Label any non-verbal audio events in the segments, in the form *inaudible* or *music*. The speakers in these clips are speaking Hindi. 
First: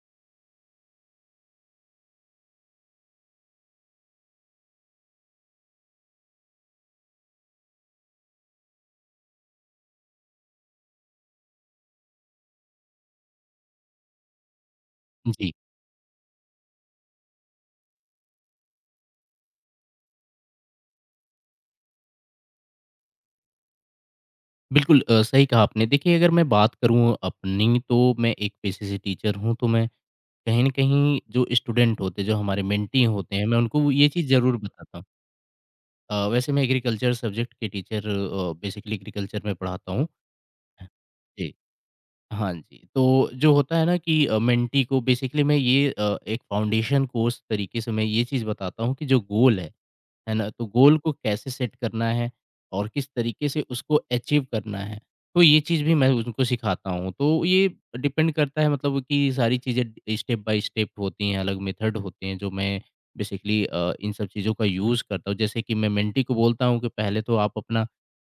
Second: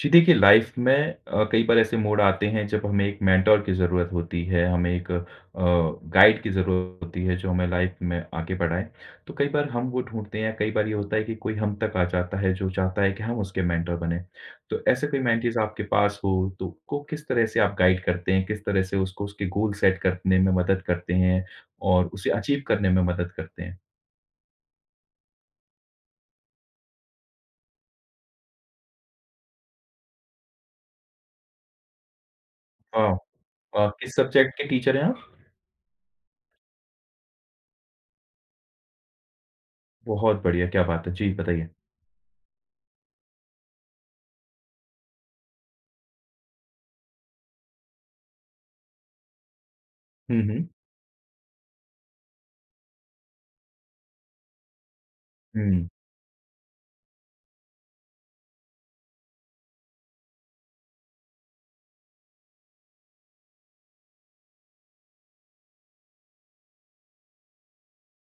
जी देखिए, लाइफ में कई बार ऐसे मोड़ आते हैं जब हमें एक मेंटर की ज़रूरत होती है, हमें एक गाइड की ज़रूरत होती है जो हमें लाइफ में आगे बढ़ाए। तो कई बार हम वो ढूँढते हैं, कई बार ये होता है कि कोई हम तक आ जाता है जो चाहता है कि हम उसके मेंटर बने। तो ऐसे कोई जी, मेंटीज़ आपके पास हो तो को किस तरह से आप गाइड करते हैं? किस तरह से उसको उसके गोल सेट करने में मदद करते हैं और उसे अचीव करने में मदद करते हैं? बिल्कुल सही कहा आपने। देखिए, अगर मैं बात करूँ अपनी, तो मैं एक पेशे से टीचर हूँ, तो मैं कहीं न कहीं जो स्टूडेंट होते हैं, जो हमारे मेंटी हाँ। होते हैं, मैं उनको वो ये किस चीज़ ज़रूर सब्जेक्ट के टीचर बताता हूँ। हैं आप? वैसे मैं एग्रीकल्चर सब्जेक्ट के टीचर बेसिकली एग्रीकल्चर में पढ़ाता हूँ। बहुत बढ़िया, क्या बात है! जी, जी, बताइए। हाँ जी। तो जो होता है ना कि मेंटी को बेसिकली मैं ये एक फाउंडेशन कोर्स तरीके से मैं ये चीज़ बताता हूँ कि जो गोल है हुँ, ना? तो हुँ। गोल को कैसे सेट करना है और किस तरीके से उसको अचीव करना है। तो ये चीज़ हुँ। भी मैं उनको सिखाता हूँ। तो ये डिपेंड करता है मतलब कि सारी चीज़ें स्टेप बाय स्टेप होती हैं, अलग मेथड होते हैं जो मैं बेसिकली इन सब चीज़ों का यूज़ करता हूँ। जैसे कि मैं मेंटी को बोलता हूँ कि पहले तो आप अपना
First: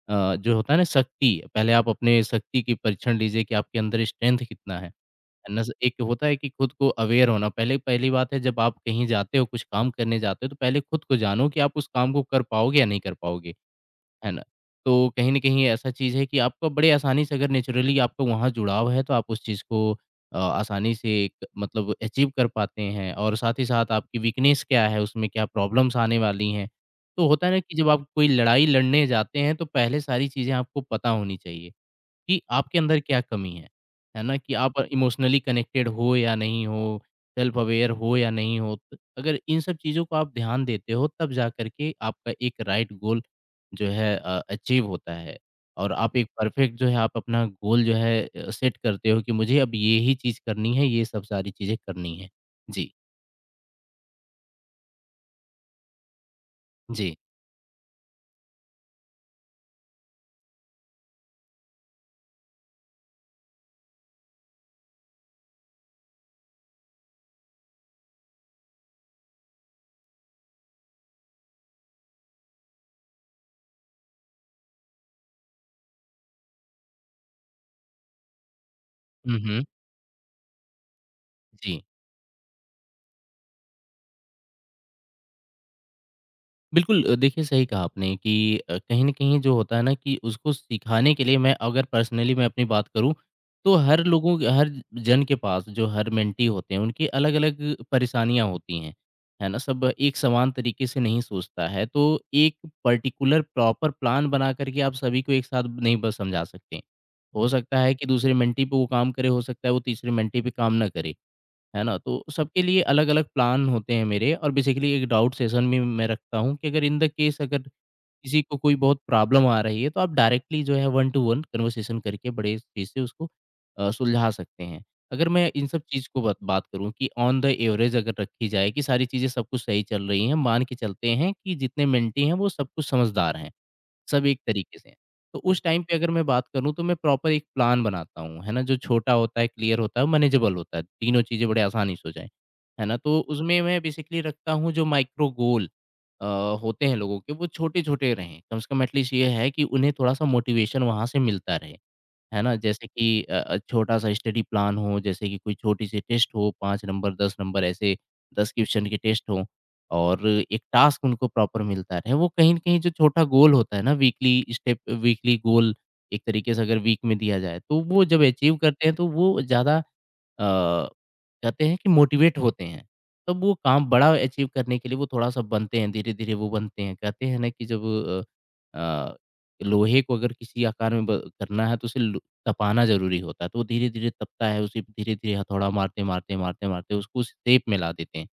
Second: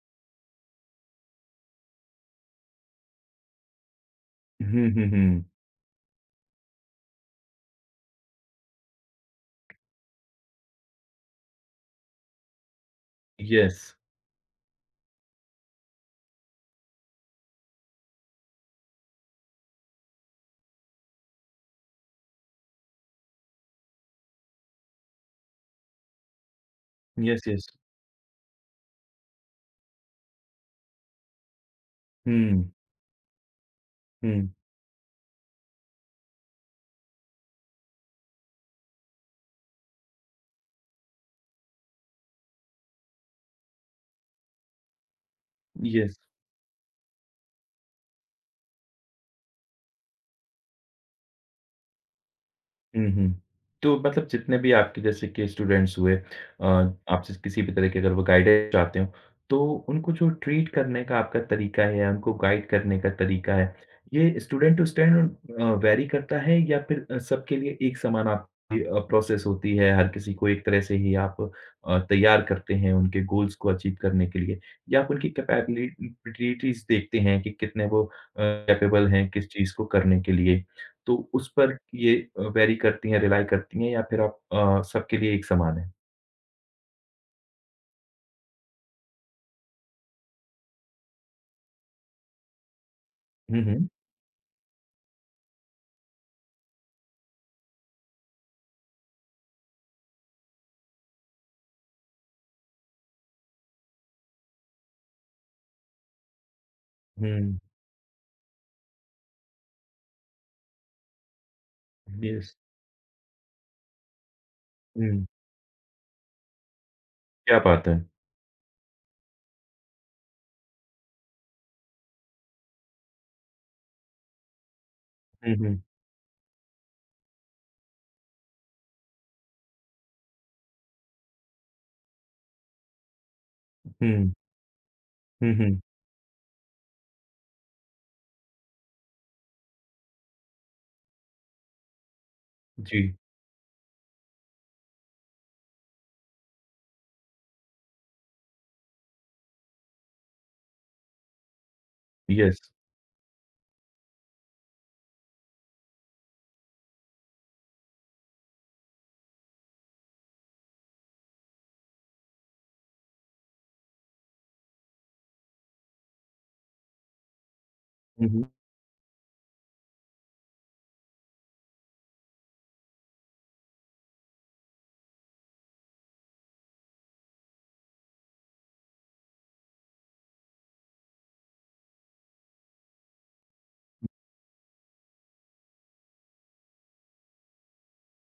जो होता है ना शक्ति, पहले आप अपने शक्ति की परीक्षण लीजिए कि आपके अंदर स्ट्रेंथ Mhm, कितना है। mhm, mhm। नस एक होता है कि खुद को अवेयर होना पहले पहली बात है जब आप कहीं जाते हो कुछ काम करने जाते हो तो पहले खुद को जानो कि आप उस काम को कर पाओगे या नहीं कर पाओगे, Yes। है ना? तो कहीं न कहीं ऐसा चीज़ है कि आपका बड़े आसानी से अगर नेचुरली आपका वहाँ जुड़ाव है तो आप उस चीज़ को आसानी से एक मतलब अचीव कर पाते हैं और साथ ही साथ आपकी वीकनेस क्या है, उसमें क्या प्रॉब्लम्स आने वाली हैं। तो Yes, होता है ना yes। कि जब आप कोई लड़ाई लड़ने जाते हैं तो पहले सारी चीज़ें आपको पता होनी चाहिए। कि Hmm। आपके अंदर क्या कमी है ना? Hmm। कि आप इमोशनली कनेक्टेड हो या नहीं हो, सेल्फ अवेयर हो या नहीं हो। त अगर इन सब चीज़ों को आप ध्यान देते हो तब जा कर के आपका एक राइट गोल जो है अचीव होता है और आप Yes। एक परफेक्ट जो है आप अपना गोल जो है सेट करते हो कि मुझे अब ये ही चीज़ करनी है, ये सब सारी चीज़ें करनी है। जी, हुँ, हुँ। तो मतलब जितने भी आपके जैसे कि स्टूडेंट्स हुए जी। आपसे किसी भी तरह के अगर वो गाइडेंस चाहते हों, तो उनको जो ट्रीट करने का आपका तरीका है, उनको गाइड करने का तरीका है, ये स्टूडेंट टू स्टूडेंट वैरी करता है या फिर सबके लिए एक समान आपकी प्रोसेस होती है? हर किसी को एक तरह से ही आप तैयार करते हैं उनके गोल्स को अचीव करने के लिए या आप उनकी कैपेबिलिटीज़ देखते हैं कि कितने वो कैपेबल हैं हुँ, किस हुँ। चीज़ को करने के लिए? तो उस पर जी। ये वेरी करती हैं, रिलाई करती हैं या फिर आप सबके लिए एक समान है? बिल्कुल देखिए सही कहा आपने कि कहीं न कहीं जो होता है ना कि उसको सिखाने के लिए मैं अगर पर्सनली मैं अपनी बात करूँ, हुँ, तो हुँ। हर लोगों के हर जन के पास जो हर मेंटी होते हैं, उनकी अलग-अलग परेशानियाँ होती हैं, है ना? सब एक समान तरीके से नहीं सोचता है, तो एक पर्टिकुलर प्रॉपर प्लान बना कर के आप सभी को एक साथ नहीं बस समझा सकते। हो हुँ, सकता है कि दूसरे मेंटी पे वो काम करे, हो सकता है वो तीसरे मेंटी पे काम ना करे। है ना? तो येस। सबके लिए अलग-अलग प्लान होते हैं मेरे और बेसिकली एक हुँ, डाउट सेशन भी मैं रखता हूँ कि अगर इन द केस अगर क्या बात है! किसी को कोई बहुत प्रॉब्लम आ रही है, तो आप डायरेक्टली जो है वन टू वन कन्वर्सेशन करके बड़े तेज़ी से उसको सुलझा सकते हैं। अगर मैं हुँ, इन हुँ, सब चीज़ को बत बात करूँ कि ऑन द एवरेज अगर रखी जाए कि सारी चीज़ें सब कुछ सही चल रही हैं, मान के चलते हैं कि जितने मेंटी हैं वो सब कुछ समझदार हैं। सब हुँ, एक तरीके से हैं। तो हुँ, उस हुँ, टाइम पे अगर मैं बात करूँ तो मैं प्रॉपर एक प्लान बनाता हूँ, है ना? जो छोटा होता है, क्लियर होता है, मैनेजेबल होता है, तीनों चीज़ें बड़े आसानी से हो जाएँ, है ना? जी, तो उसमें मैं बेसिकली रखता हूँ जो माइक्रो गोल अ, होते हैं लोगों के वो छोटे-छोटे रहें, कम से कम एटलीस्ट ये है कि उन्हें थोड़ा-सा मोटिवेशन वहाँ से मिलता रहे। है ना? येस। जैसे कि छोटा-सा स्टडी प्लान हो, जैसे कि कोई छोटी-सी टेस्ट हो, 5 नंबर, 10 नंबर ऐसे 10 क्वेश्चन के टेस्ट हों और एक टास्क उनको प्रॉपर मिलता रहे। वो कहीं न कहीं जो छोटा गोल होता है ना वीकली स्टेप वीकली गोल एक तरीके से अगर वीक में दिया जाए, तो वो जब हुँ, हुँ, अचीव करते हैं तो वो ज़्यादा अ, कहते हैं कि मोटिवेट होते हैं। तब वो काम बड़ा अचीव करने के लिए वो थोड़ा-सा बनते हैं, धीरे-धीरे वो बनते हैं। कहते हैं ना कि जब अ अ, लोहे को अगर किसी आकार में ब करना है तो उसे लु तपाना ज़रूरी होता है, तो वो धीरे-धीरे तपता है, उसे धीरे-धीरे हथौड़ा मारते, मारते, मारते, मारते उसको उस शेप में ला देते हैं।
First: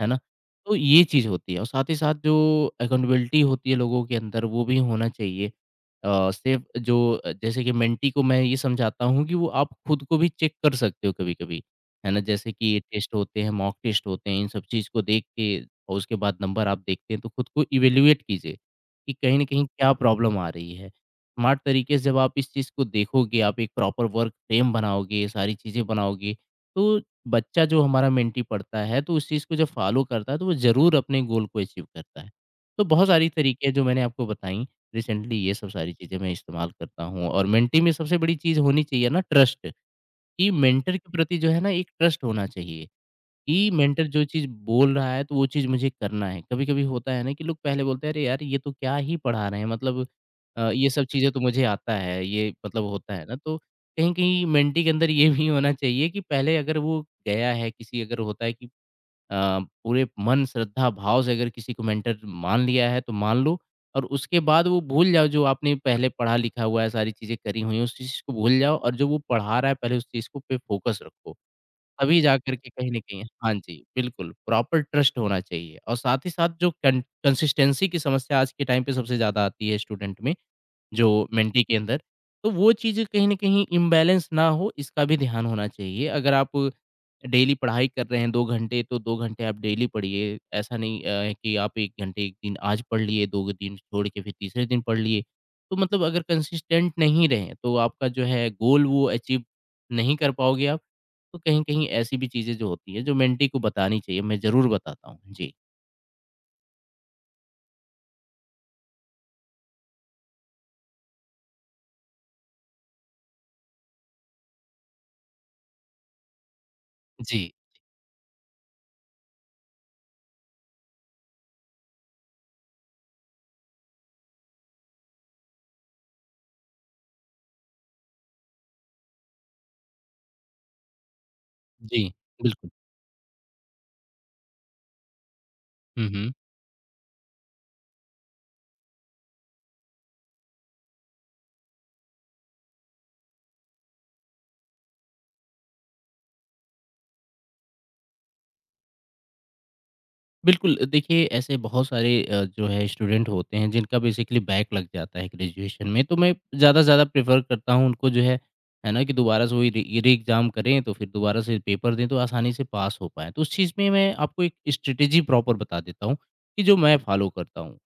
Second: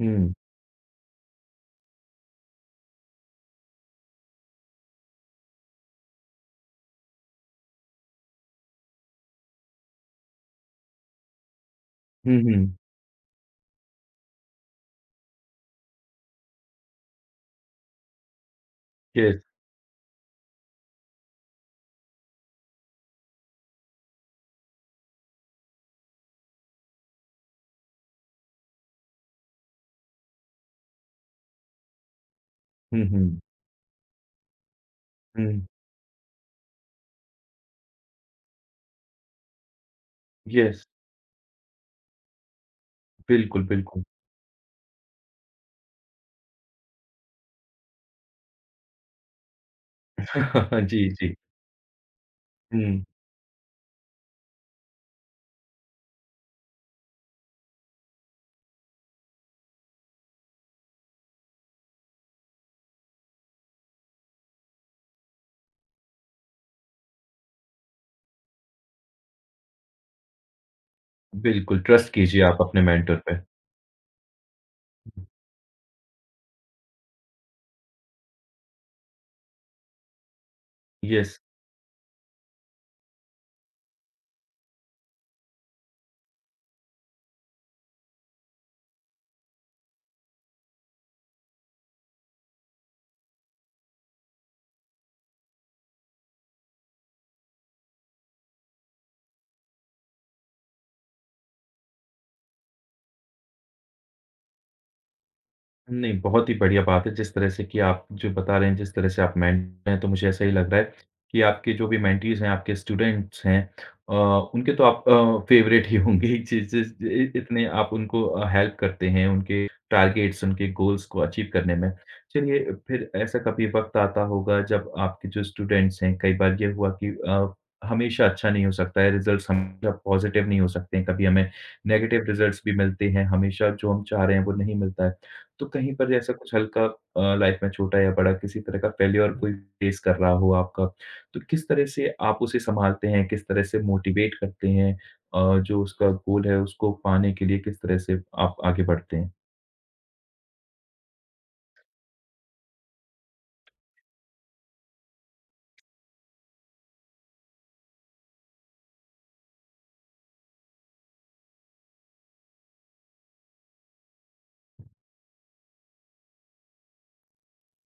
है ना? तो ये चीज़ होती है और साथ ही साथ जो अकाउंटेबिलिटी होती है लोगों के अंदर वो भी होना चाहिए। सिर्फ़ जो जैसे कि मेंटी को मैं ये समझाता हूँ कि वो आप खुद को भी चेक कर सकते हो कभी-कभी, है ना? हुँ, जैसे हुँ, कि टेस्ट होते हैं, मॉक टेस्ट होते हैं, इन सब चीज़ को देख के और उसके बाद नंबर आप देखते हैं तो खुद को इवैल्यूएट कीजिए, कि कहीं येस। न कहीं क्या प्रॉब्लम आ रही है। स्मार्ट तरीके से जब आप इस चीज़ को देखोगे, आप एक प्रॉपर वर्क फ्रेम बनाओगे, ये सारी चीज़ें बनाओगे, तो बच्चा जो हमारा मेंटी पढ़ता है, तो उस चीज़ को जब फ़ॉलो करता है, तो वो ज़रूर अपने गोल को अचीव करता है। तो हुँ, बहुत सारी हुँ, तरीके हैं जो मैंने आपको बताई, रिसेंटली ये हुँ, सब सारी चीज़ें मैं इस्तेमाल करता हूँ और मेंटी में सबसे बड़ी चीज़ होनी चाहिए ना ट्रस्ट, कि येस, मेंटर के प्रति जो है ना एक ट्रस्ट होना चाहिए। बिल्कुल, कि बिल्कुल। मेंटर जो चीज़ बोल रहा है, तो वो चीज़ मुझे करना है। कभी-कभी होता है ना कि लोग पहले बोलते हैं, "अरे यार, ये तो क्या ही पढ़ा रहे हैं, मतलब *laughs* ये सब जी, चीज़ें जी। तो मुझे आता है।" ये मतलब हुँ, होता है ना, तो कहीं-कहीं मेंटी के अंदर ये भी होना चाहिए कि पहले अगर वो गया है, किसी अगर होता है कि पूरे मन, श्रद्धा, भाव से अगर किसी को मेंटर मान लिया है, तो मान लो और उसके बाद वो भूल जाओ जो आपने पहले पढ़ा लिखा हुआ है, सारी चीज़ें करी हुई हैं, उस चीज़ को भूल जाओ और जो वो पढ़ा रहा है, पहले उस चीज़ को पे फ़ोकस रखो। बिल्कुल, ट्रस्ट तभी कीजिए जाकर आप के अपने कहीं न मेंटर कहीं पे। हाँ जी, बिल्कुल प्रॉपर ट्रस्ट होना चाहिए और साथ ही साथ जो कन कंसिस्टेंसी की समस्या आज के टाइम पे सबसे ज़्यादा आती है स्टूडेंट में जो येस। मेंटी के अंदर। तो वो चीज़ें कहीं न कहीं इम्बैलेंस ना हो इसका भी ध्यान होना चाहिए। अगर आप डेली पढ़ाई कर रहे हैं 2 घंटे तो 2 घंटे आप डेली पढ़िए। ऐसा नहीं है कि आप 1 घंटे 1 दिन आज पढ़ लिए, 2 दिन छोड़ के फिर तीसरे दिन पढ़ लिए। तो मतलब अगर कंसिस्टेंट नहीं रहे तो आपका जो है गोल वो अचीव नहीं कर पाओगे आप। तो कहीं-कहीं ऐसी भी चीज़ें जो होती हैं जो मेंटी को बतानी चाहिए। मैं ज़रूर बताता हूँ। जी। नहीं, बहुत ही बढ़िया बात है, जिस तरह से कि आप जो बता रहे हैं, जिस तरह से आप मेंटर हैं, तो मुझे ऐसा ही लग रहा है कि आपके जो भी मेंटीज़ हैं, आपके स्टूडेंट्स हैं अ, उनके तो आप फ़ेवरेट ही होंगे ही, जिस जिस इ जी, इतने आप उनको हेल्प करते हैं, उनके टारगेट्स, उनके गोल्स को अचीव करने में। चलिए, फिर ऐसा कभी वक़्त आता होगा जब आपके जो स्टूडेंट्स हैं, कई बार ये हुआ कि हमेशा अच्छा नहीं हो सकता है, रिज़ल्ट्स हमेशा पॉज़िटिव नहीं हो सकते हैं, कभी हमें जी। नेगेटिव रिज़ल्ट्स बिल्कुल। भी मिलते हैं, हमेशा जो हम चाह रहे हैं, वो नहीं मिलता है। तो कहीं हुँ, पर हुँ। जैसा कुछ हल्का लाइफ में छोटा या बड़ा किसी तरह का फेल्योर कोई फेस कर रहा हो आपका, तो किस तरह से आप उसे सँभालते हैं? किस तरह से मोटिवेट करते हैं? जो उसका गोल है उसको पाने के लिए किस तरह से आप आगे बढ़ते हैं? बिल्कुल, देखिए ऐसे बहुत सारे जो है स्टूडेंट होते हैं जिनका बेसिकली बैक लग जाता है ग्रेजुएशन में, तो मैं ज़्यादा से ज़्यादा प्रेफ़र करता हूँ उनको जो है ना? कि दोबारा से वही री री एग्ज़ाम करें तो फिर दोबारा से पेपर दें तो आसानी से पास हो पाएँ। तो उस चीज़ में मैं आपको एक स्ट्रैटेजी प्रॉपर बता देता हूँ कि जो मैं फ़ॉलो करता हूँ।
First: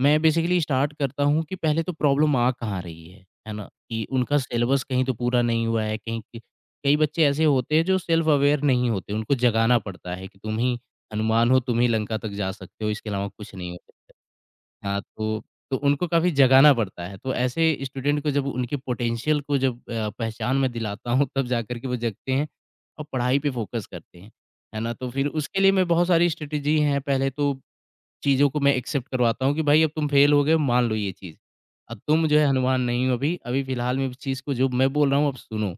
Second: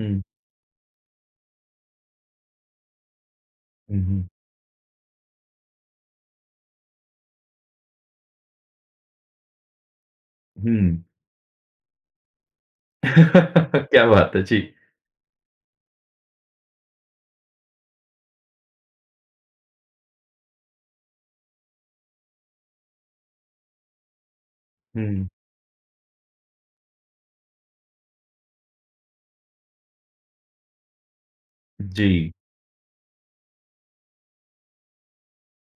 मैं बेसिकली स्टार्ट करता हूँ कि पहले तो प्रॉब्लम आ कहाँ रही है ना? हुँ, कि हुँ, उनका सिलेबस कहीं तो पूरा नहीं हुआ है, कहीं क कई बच्चे ऐसे होते हैं जो सेल्फ़ अवेयर नहीं होते, उनको जगाना पड़ता है कि तुम ही हुँ। हनुमान हो तुम ही लंका तक जा सकते हो, *laughs* इसके अलावा कुछ नहीं हो क्या बात सकता। है! जी। हाँ, तो उनको काफ़ी जगाना पड़ता है, तो ऐसे स्टूडेंट को जब उनके पोटेंशियल को जब पहचान मैं दिलाता हूँ तब जाकर के वो जगते हैं और पढ़ाई पे फ़ोकस करते हैं, है ना? तो हुँ, फिर उसके लिए मैं बहुत सारी स्ट्रेटेजी हैं, पहले तो चीज़ों को मैं एक्सेप्ट करवाता हूँ कि भाई अब तुम फेल हो गए, मान लो ये चीज़। अब तुम जी। जो है हनुमान नहीं हो अभी, अभी फ़िलहाल में इस चीज़ को जो मैं बोल रहा हूँ, अब सुनो।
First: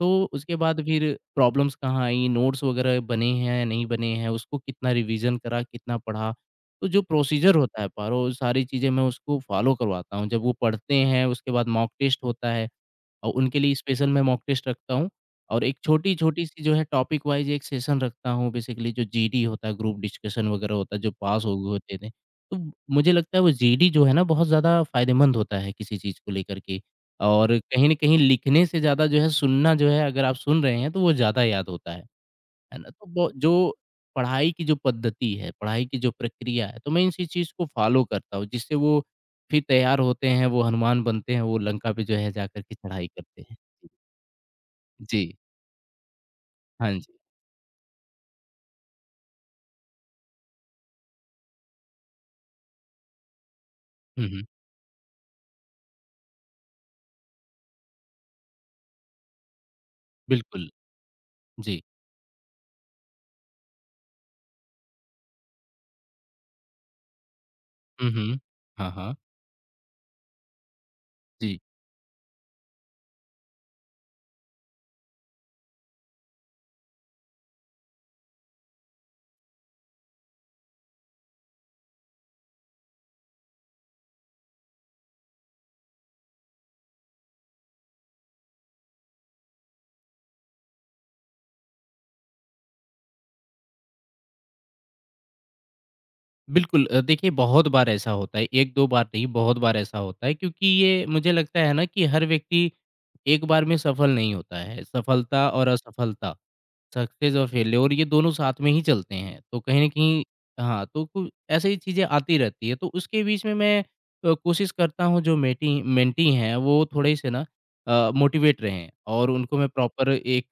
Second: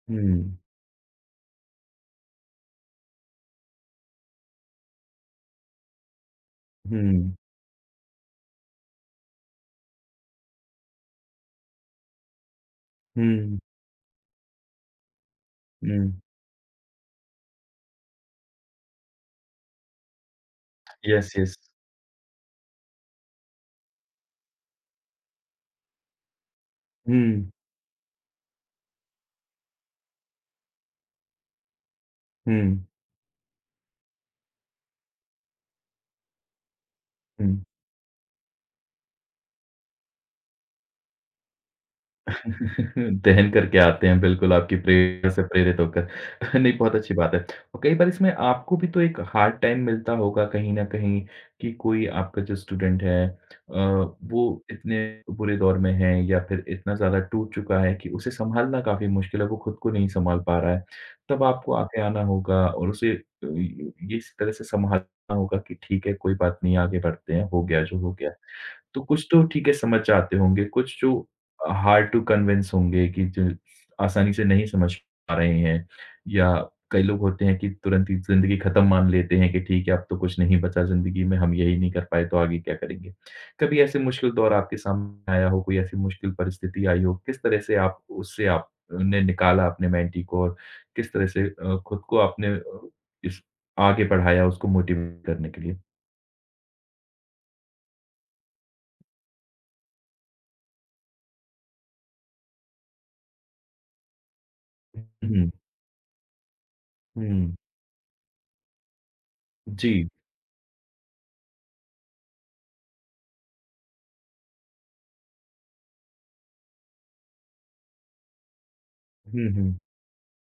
तो उसके हुँ, बाद फिर प्रॉब्लम्स कहाँ आई, नोट्स वगैरह बने हैं, नहीं बने हैं, उसको कितना रिवीज़न करा, कितना पढ़ा। तो जो हुँ, प्रोसीजर होता है पारो, सारी चीज़ें मैं उसको फ़ॉलो करवाता हूँ। जब वो पढ़ते हैं, उसके बाद मॉक टेस्ट होता है। और उनके हुँ, लिए स्पेशल मैं मॉक टेस्ट रखता हूँ और एक हुँ। छोटी-छोटी सी जो है टॉपिक वाइज़ एक सेशन रखता हूँ बेसिकली जो जीडी होता है ग्रुप डिस्कशन वगैरह होता है जो यस, पास यस। हो गए होते थे। तो मुझे लगता है वो जीडी जो है ना बहुत ज़्यादा फ़ायदेमंद होता है किसी चीज़ को लेकर के हुँ, और कहीं न कहीं लिखने से ज़्यादा जो है सुनना जो है अगर आप सुन रहे हैं तो वो ज़्यादा याद होता है। है हुँ, ना? तो वो जो पढ़ाई की जो पद्धति है, पढ़ाई की जो प्रक्रिया है तो मैं इसी चीज़ हुँ। को फ़ॉलो करता हूँ जिससे वो फिर तैयार होते हैं, वो हनुमान बनते हैं, वो लंका पे जो है जा कर के *laughs* चढ़ाई करते दहन हैं। करके आते हैं, बिल्कुल आपकी प्रेरणा जी, से प्रेरित होकर। *laughs* नहीं, हाँ बहुत जी। अच्छी बात है। और कई बार इसमें आपको भी तो एक हार्ड टाइम मिलता होगा कहीं न कहीं कि कोई आपका जो स्टूडेंट है हुँ, हुँ, वो इतने बुरे दौर में है या फिर इतना ज़्यादा टूट चुका है कि उसे सँभालना काफ़ी मुश्किल है, वो खुद को नहीं सँभाल पा बिल्कुल, रहा है। तब आपको जी। आगे आना होगा और उसे ये इस तरह से सँभालना होगा कि ठीक है, कोई बात नहीं, आगे बढ़ते हैं, हो गया जो हुँ, हो गया। हुँ। हाँ, तो हाँ, कुछ तो ठीक है समझ जाते होंगे, कुछ जो जी। हार्ड टू कन्विंस होंगे कि जो आसानी से नहीं समझ पा रहे हैं या कई लोग होते हैं कि तुरंत ही ज़िंदगी ख़त्म मान लेते हैं कि ठीक है, अब तो कुछ नहीं बचा ज़िंदगी में, हम यही नहीं कर पाए तो आगे क्या करेंगे? कभी ऐसे मुश्किल दौर आपके सामने आया हो, कोई ऐसी मुश्किल परिस्थिति आई हो, किस तरह से आप उससे आप ने निकाला अपने मेंटी को और किस तरह से खुद को आपने इस आगे बढ़ाया उसको मोटिवेट करने के लिए? बिल्कुल देखिए बहुत बार ऐसा होता है, 1-2 बार नहीं बहुत बार ऐसा होता है क्योंकि ये मुझे लगता है ना कि हर व्यक्ति एक बार में सफल नहीं होता है, सफलता हुँ, और असफलता सक्सेस और हुँ, फेलियर और ये दोनों साथ में ही चलते हैं। तो कहीं न जी। कहीं हाँ, तो कु ऐसे ही चीज़ें आती रहती है। तो उसके बीच में मैं कोशिश करता हूँ जो मेटी मेंटी हैं वो थोड़े से ना मोटिवेट रहें और हुँ, उनको मैं हुँ, प्रॉपर एक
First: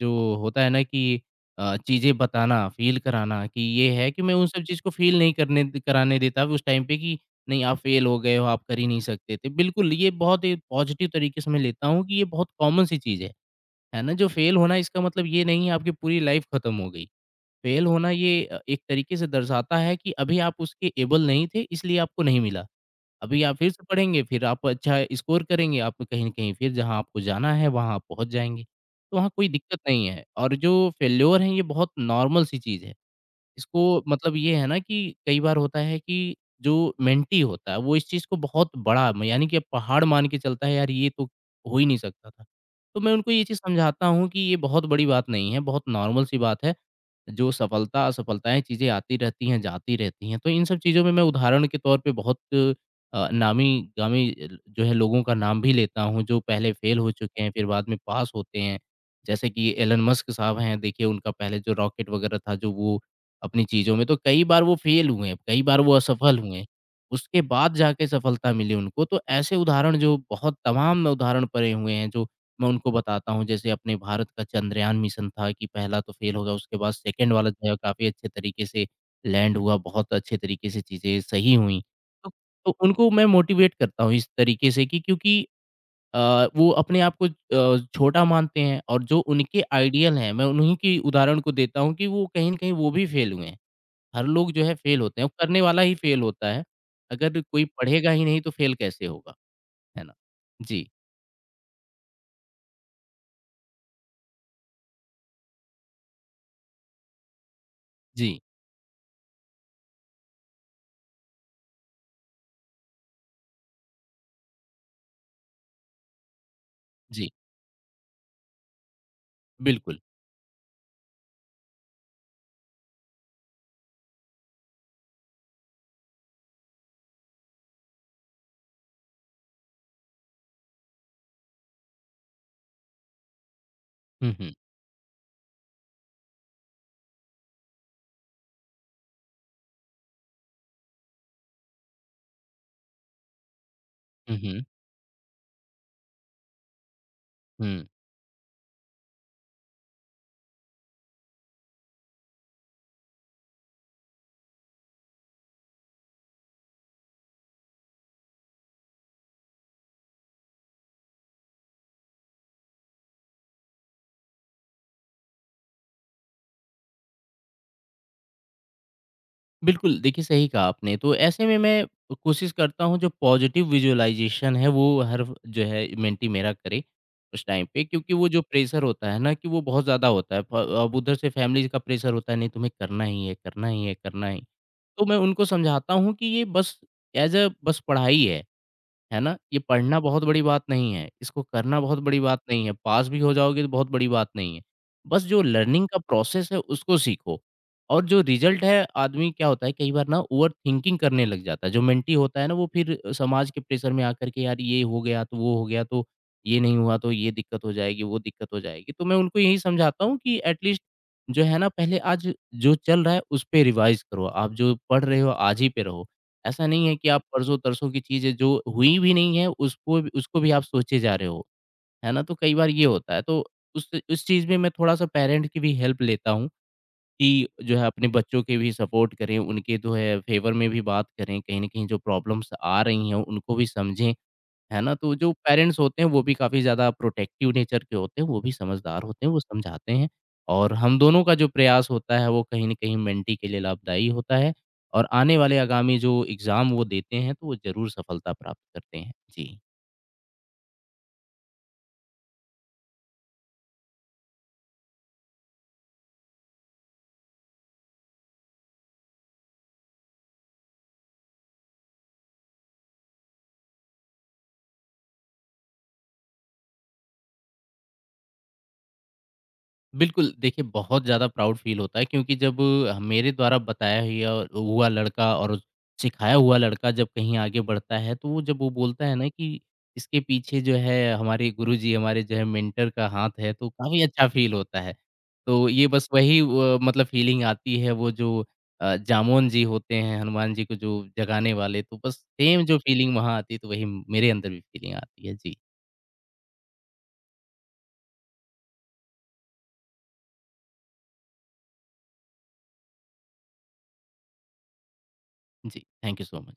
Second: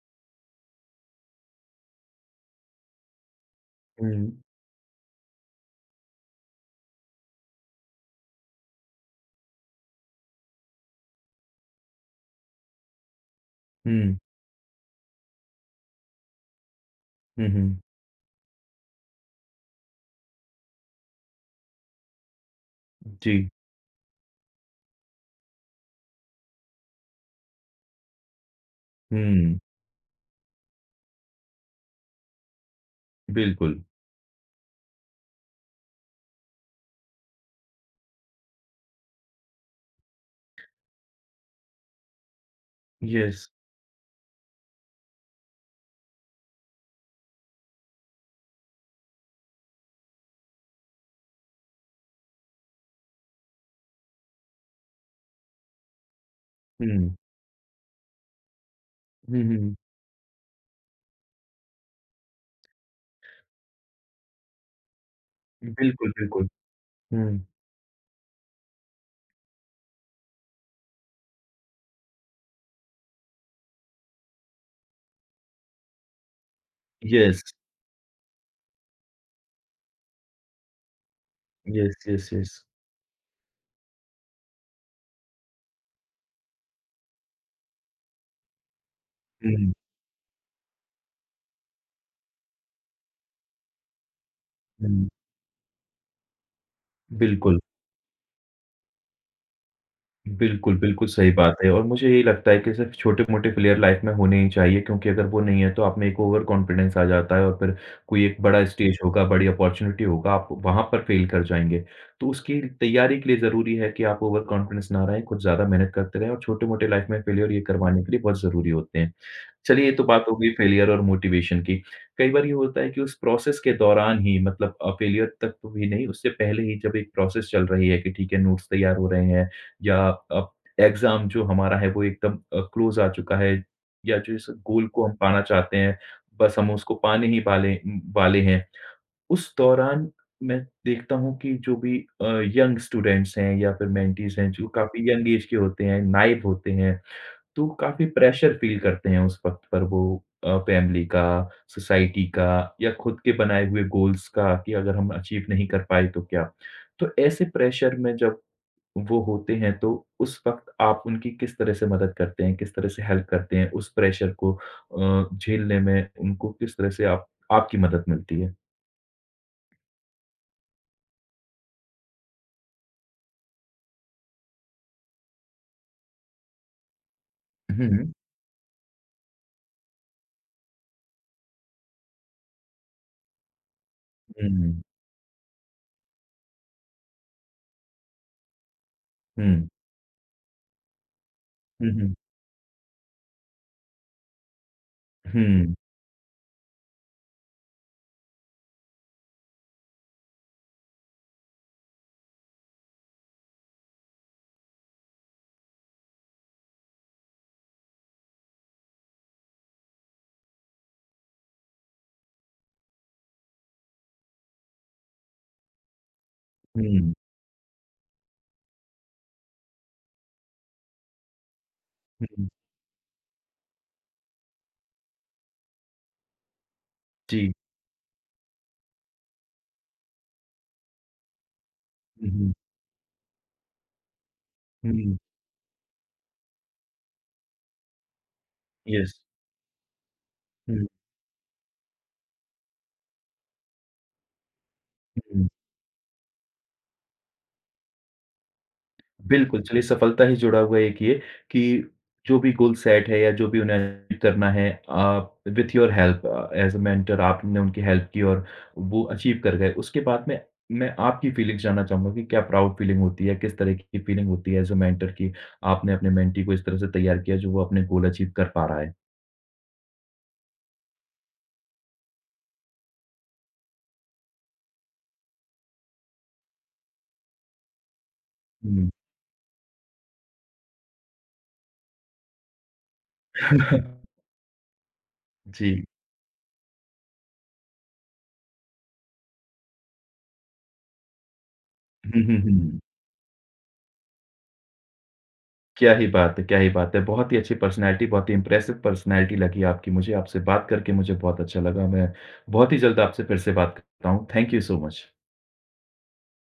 जो होता है ना कि चीज़ें बताना, फ़ील कराना कि ये है हुँ, कि मैं उन सब चीज़ को फ़ील नहीं करने द कराने देता उस टाइम पे कि नहीं आप फेल हो गए हो, आप कर ही नहीं सकते थे। बिल्कुल, ये बहुत ही पॉज़िटिव तरीके से मैं लेता हूँ कि ये बहुत कॉमन सी चीज़ है। है ना? हुँ, जो फेल होना इसका मतलब ये नहीं है आपकी पूरी लाइफ खत्म हो गई। हुँ, हुँ, फेल होना ये एक तरीके से दर्शाता है कि अभी आप उसके एबल नहीं थे इसलिए आपको नहीं मिला। जी। अभी आप फिर से पढ़ेंगे, फिर आप अच्छा स्कोर करेंगे, आप कहीं न कहीं फिर जहाँ आपको जाना है वहाँ आप पहुँच जाएँगे। तो वहाँ कोई हुँ, दिक्कत नहीं है और जो फेल्योर है ये बहुत नॉर्मल सी चीज़ है। बिल्कुल। इसको मतलब ये है ना कि कई बार होता है कि जो मेंटी होता है, वो इस चीज़ को बहुत बड़ा म यानी कि पहाड़ मान के चलता है, यार ये तो हो ही नहीं सकता था। तो मैं उनको ये यस। चीज़ समझाता हूँ कि ये बहुत बड़ी बात नहीं है, बहुत नॉर्मल सी बात है। जो सफलता असफलताएँ चीज़ें आती रहती हैं, जाती रहती हैं। तो इन सब चीज़ों में मैं उदाहरण के तौर पे बहुत नामी-गामी जो है लोगों का नाम भी लेता हूँ, जो पहले फेल हो हुँ। चुके हैं, फिर बाद में पास होते हैं। हुँ, जैसे कि हुँ। एलन मस्क साहब हैं, देखिए उनका पहले जो रॉकेट वगैरह था, जो वो अपनी चीज़ों में तो कई बार वो फेल हुए हैं, कई बार वो बिल्कुल, असफल बिल्कुल। हुए हैं। हुँ। उसके बाद जाके सफलता मिली उनको, तो ऐसे उदाहरण जो बहुत तमाम उदाहरण पड़े हुए हैं, जो मैं उनको बताता हूँ जैसे अपने भारत का चंद्रयान मिशन था कि पहला तो फ़ेल हो गया उसके बाद सेकंड यस। वाला जो है काफ़ी अच्छे तरीके से लैंड हुआ, बहुत अच्छे तरीके से चीज़ें सही हुई। यस, यस, तो यस। तो उनको मैं मोटिवेट करता हूँ इस तरीके से कि क्योंकि वो अपने आप को छोटा मानते हैं और जो उनके हुँ, आइडियल हैं मैं उन्हीं की उदाहरण को देता हूँ कि वो कहीं न कहीं वो भी फ़ेल हुए हैं। हर लोग जो है फ़ेल हुँ। होते हैं, करने वाला ही फ़ेल होता है। अगर बिल्कुल। कोई पढ़ेगा ही नहीं तो फ़ेल कैसे होगा, है ना? बिल्कुल, जी, बिल्कुल सही बात है और मुझे यही लगता है कि सिर्फ़ छोटे-मोटे प्लेयर लाइफ़ में होने ही चाहिए क्योंकि अगर वो नहीं है तो आप में एक ओवर कॉन्फिडेंस आ जाता है और फिर कोई जी, एक बड़ा स्टेज होगा, बड़ी अपॉर्च्युनिटी होगा, आप वहाँ पर फ़ेल कर जाएँगे। तो उसकी तैयारी के लिए ज़रूरी है कि आप ओवर कॉन्फिडेंस ना रहें, कुछ ज़्यादा मेहनत करते रहें और छोटे-मोटे लाइफ़ में जी, फ़ेलियर ये करवाने के लिए बहुत ज़रूरी होते हैं। चलिए ये बिल्कुल। तो बात हो गई फ़ेलियर और मोटिवेशन की। कई बार ये होता है कि उस प्रोसेस के दौरान ही मतलब फ़ेलियर तक तो भी नहीं, उससे पहले ही जब एक प्रोसेस चल रही है कि ठीक है नोट्स तैयार हो रहे हैं या अब एग्ज़ाम जो हमारा है वो एकदम क्लोज़ आ चुका है या हुँ, जो इस हुँ। गोल को हम पाना चाहते हैं, बस हम उसको पाने ही वाले वाले हैं। उस दौरान मैं देखता हूँ कि जो भी यंग स्टूडेंट्स हैं या फिर हुँ, मेंटीज़ हैं हुँ। जो काफ़ी यंग एज के होते हैं, नाइब होते हैं, तो हुँ। काफ़ी प्रेशर फ़ील करते हैं उस वक़्त पर वो फैमिली का, सोसाइटी का या खुद के बनाए हुए गोल्स का कि अगर हम अचीव नहीं कर पाए तो क्या? तो ऐसे प्रेशर में जब वो होते हैं, तो उस वक़्त आप उनकी किस तरह से मदद करते हैं? किस तरह से हेल्प करते हैं? उस प्रेशर को झेलने में उनको किस तरह से आप आपकी मदद मिलती है? बिल्कुल, देखिए सही कहा आपने। तो ऐसे में मैं कोशिश करता हूँ जो पॉज़िटिव विज़ुअलाइज़ेशन है वो हर जो है मेंटी मेरा करे उस टाइम पे हुँ, हुँ। क्योंकि वो जो प्रेशर होता है ना कि वो बहुत ज़्यादा होता है। प अब उधर से फैमिली का प्रेशर होता है नहीं तुम्हें करना ही है, करना ही है, करना ही हुँ, तो मैं उनको समझाता हूँ कि ये बस ऐज़ अ बस पढ़ाई है। है ना? ये हुँ, पढ़ना बहुत बड़ी बात नहीं है, इसको करना हुँ, बहुत हुँ, बड़ी बात नहीं है, पास भी हो जाओगे तो बहुत बड़ी बात नहीं है। बस जो हुँ, लर्निंग का प्रोसेस है उसको सीखो और जो रिज़ल्ट है आदमी क्या होता है कई बार ना ओवरथिंकिंग करने लग जाता है, जो मेंटी होता है ना वो फिर समाज के प्रेशर में आकर के यार ये हो गया तो वो हो गया तो ये नहीं हुआ तो ये दिक्कत हो जाएगी, वो दिक्कत हो जाएगी। तो मैं उनको यही समझाता हूँ कि एट लीस्ट जो है ना पहले आज जो चल रहा है उस पे रिवाइज़ करो, आप जो पढ़ रहे हो आज ही पे रहो। ऐसा नहीं है कि हुँ, आप परसों-तरसों की चीज़ें जो हुई भी नहीं है उसको भी आप सोचे जा रहे हो, है ना? तो हुँ, कई बार ये होता है तो उस चीज़ में मैं थोड़ा-सा पेरेंट की भी हेल्प लेता हूँ कि जी। जो है अपने बच्चों के भी सपोर्ट करें, उनके जो है फ़ेवर में भी बात करें, कहीं न कहीं जो हुँ, प्रॉब्लम्स हुँ, आ रही हैं उनको भी समझें। है ना? तो हुँ, जो पेरेंट्स होते हैं वो भी काफ़ी ज़्यादा प्रोटेक्टिव नेचर के होते हैं, वो भी समझदार यस। होते हैं, वो समझाते हैं और हुँ, हम दोनों का जो प्रयास होता है वो कहीं न कहीं मेंटी के लिए लाभदायी होता है और आने हुँ। वाले आगामी जो एग्ज़ाम वो देते हैं तो वो ज़रूर सफलता प्राप्त करते हैं। जी। बिल्कुल, चलिए सफलता ही जुड़ा हुआ एक ये कि जो भी गोल सेट है या जो भी उन्हें अचीव करना है आप with your help as a mentor आपने उनकी हेल्प की और वो अचीव कर गए। उसके बाद में मैं आपकी फीलिंग्स जानना चाहूँगा कि क्या प्राउड फीलिंग होती है? किस तरह की फीलिंग होती है एज़ अ मेंटर कि आपने अपने मेंटी को इस तरह से तैयार किया जो वो अपने गोल अचीव कर पा रहा है? बिल्कुल, देखिए बहुत ज़्यादा प्राउड फ़ील होता है क्योंकि जब मेरे द्वारा बताया हिया हुआ लड़का और सिखाया हुआ लड़का जब कहीं आगे बढ़ता है, तो वो जब वो हुँ। बोलता है ना कि इसके पीछे जो है हमारे गुरुजी, हमारे जो है मेंटर का हाथ है, तो काफ़ी अच्छा *laughs* फ़ील होता है। तो जी। ये बस वही व मतलब फ़ीलिंग आती है वो जो जामोन जी होते हैं, हनुमान जी को जो जगाने वाले, तो बस हुँ, हुँ, सेम जो हुँ। फ़ीलिंग वहाँ आती है, तो वही मेरे अंदर भी फ़ीलिंग आती है। जी, क्या ही बात है, क्या ही बात है। बहुत ही अच्छी पर्सनैलिटी, बहुत ही इम्प्रेसिव पर्सनैलिटी लगी आपकी मुझे। आपसे बात करके मुझे बहुत अच्छा लगा। मैं बहुत ही जल्द आपसे फिर से बात करता हूँ। Thank you so much. जी, थैंक यू सो मच।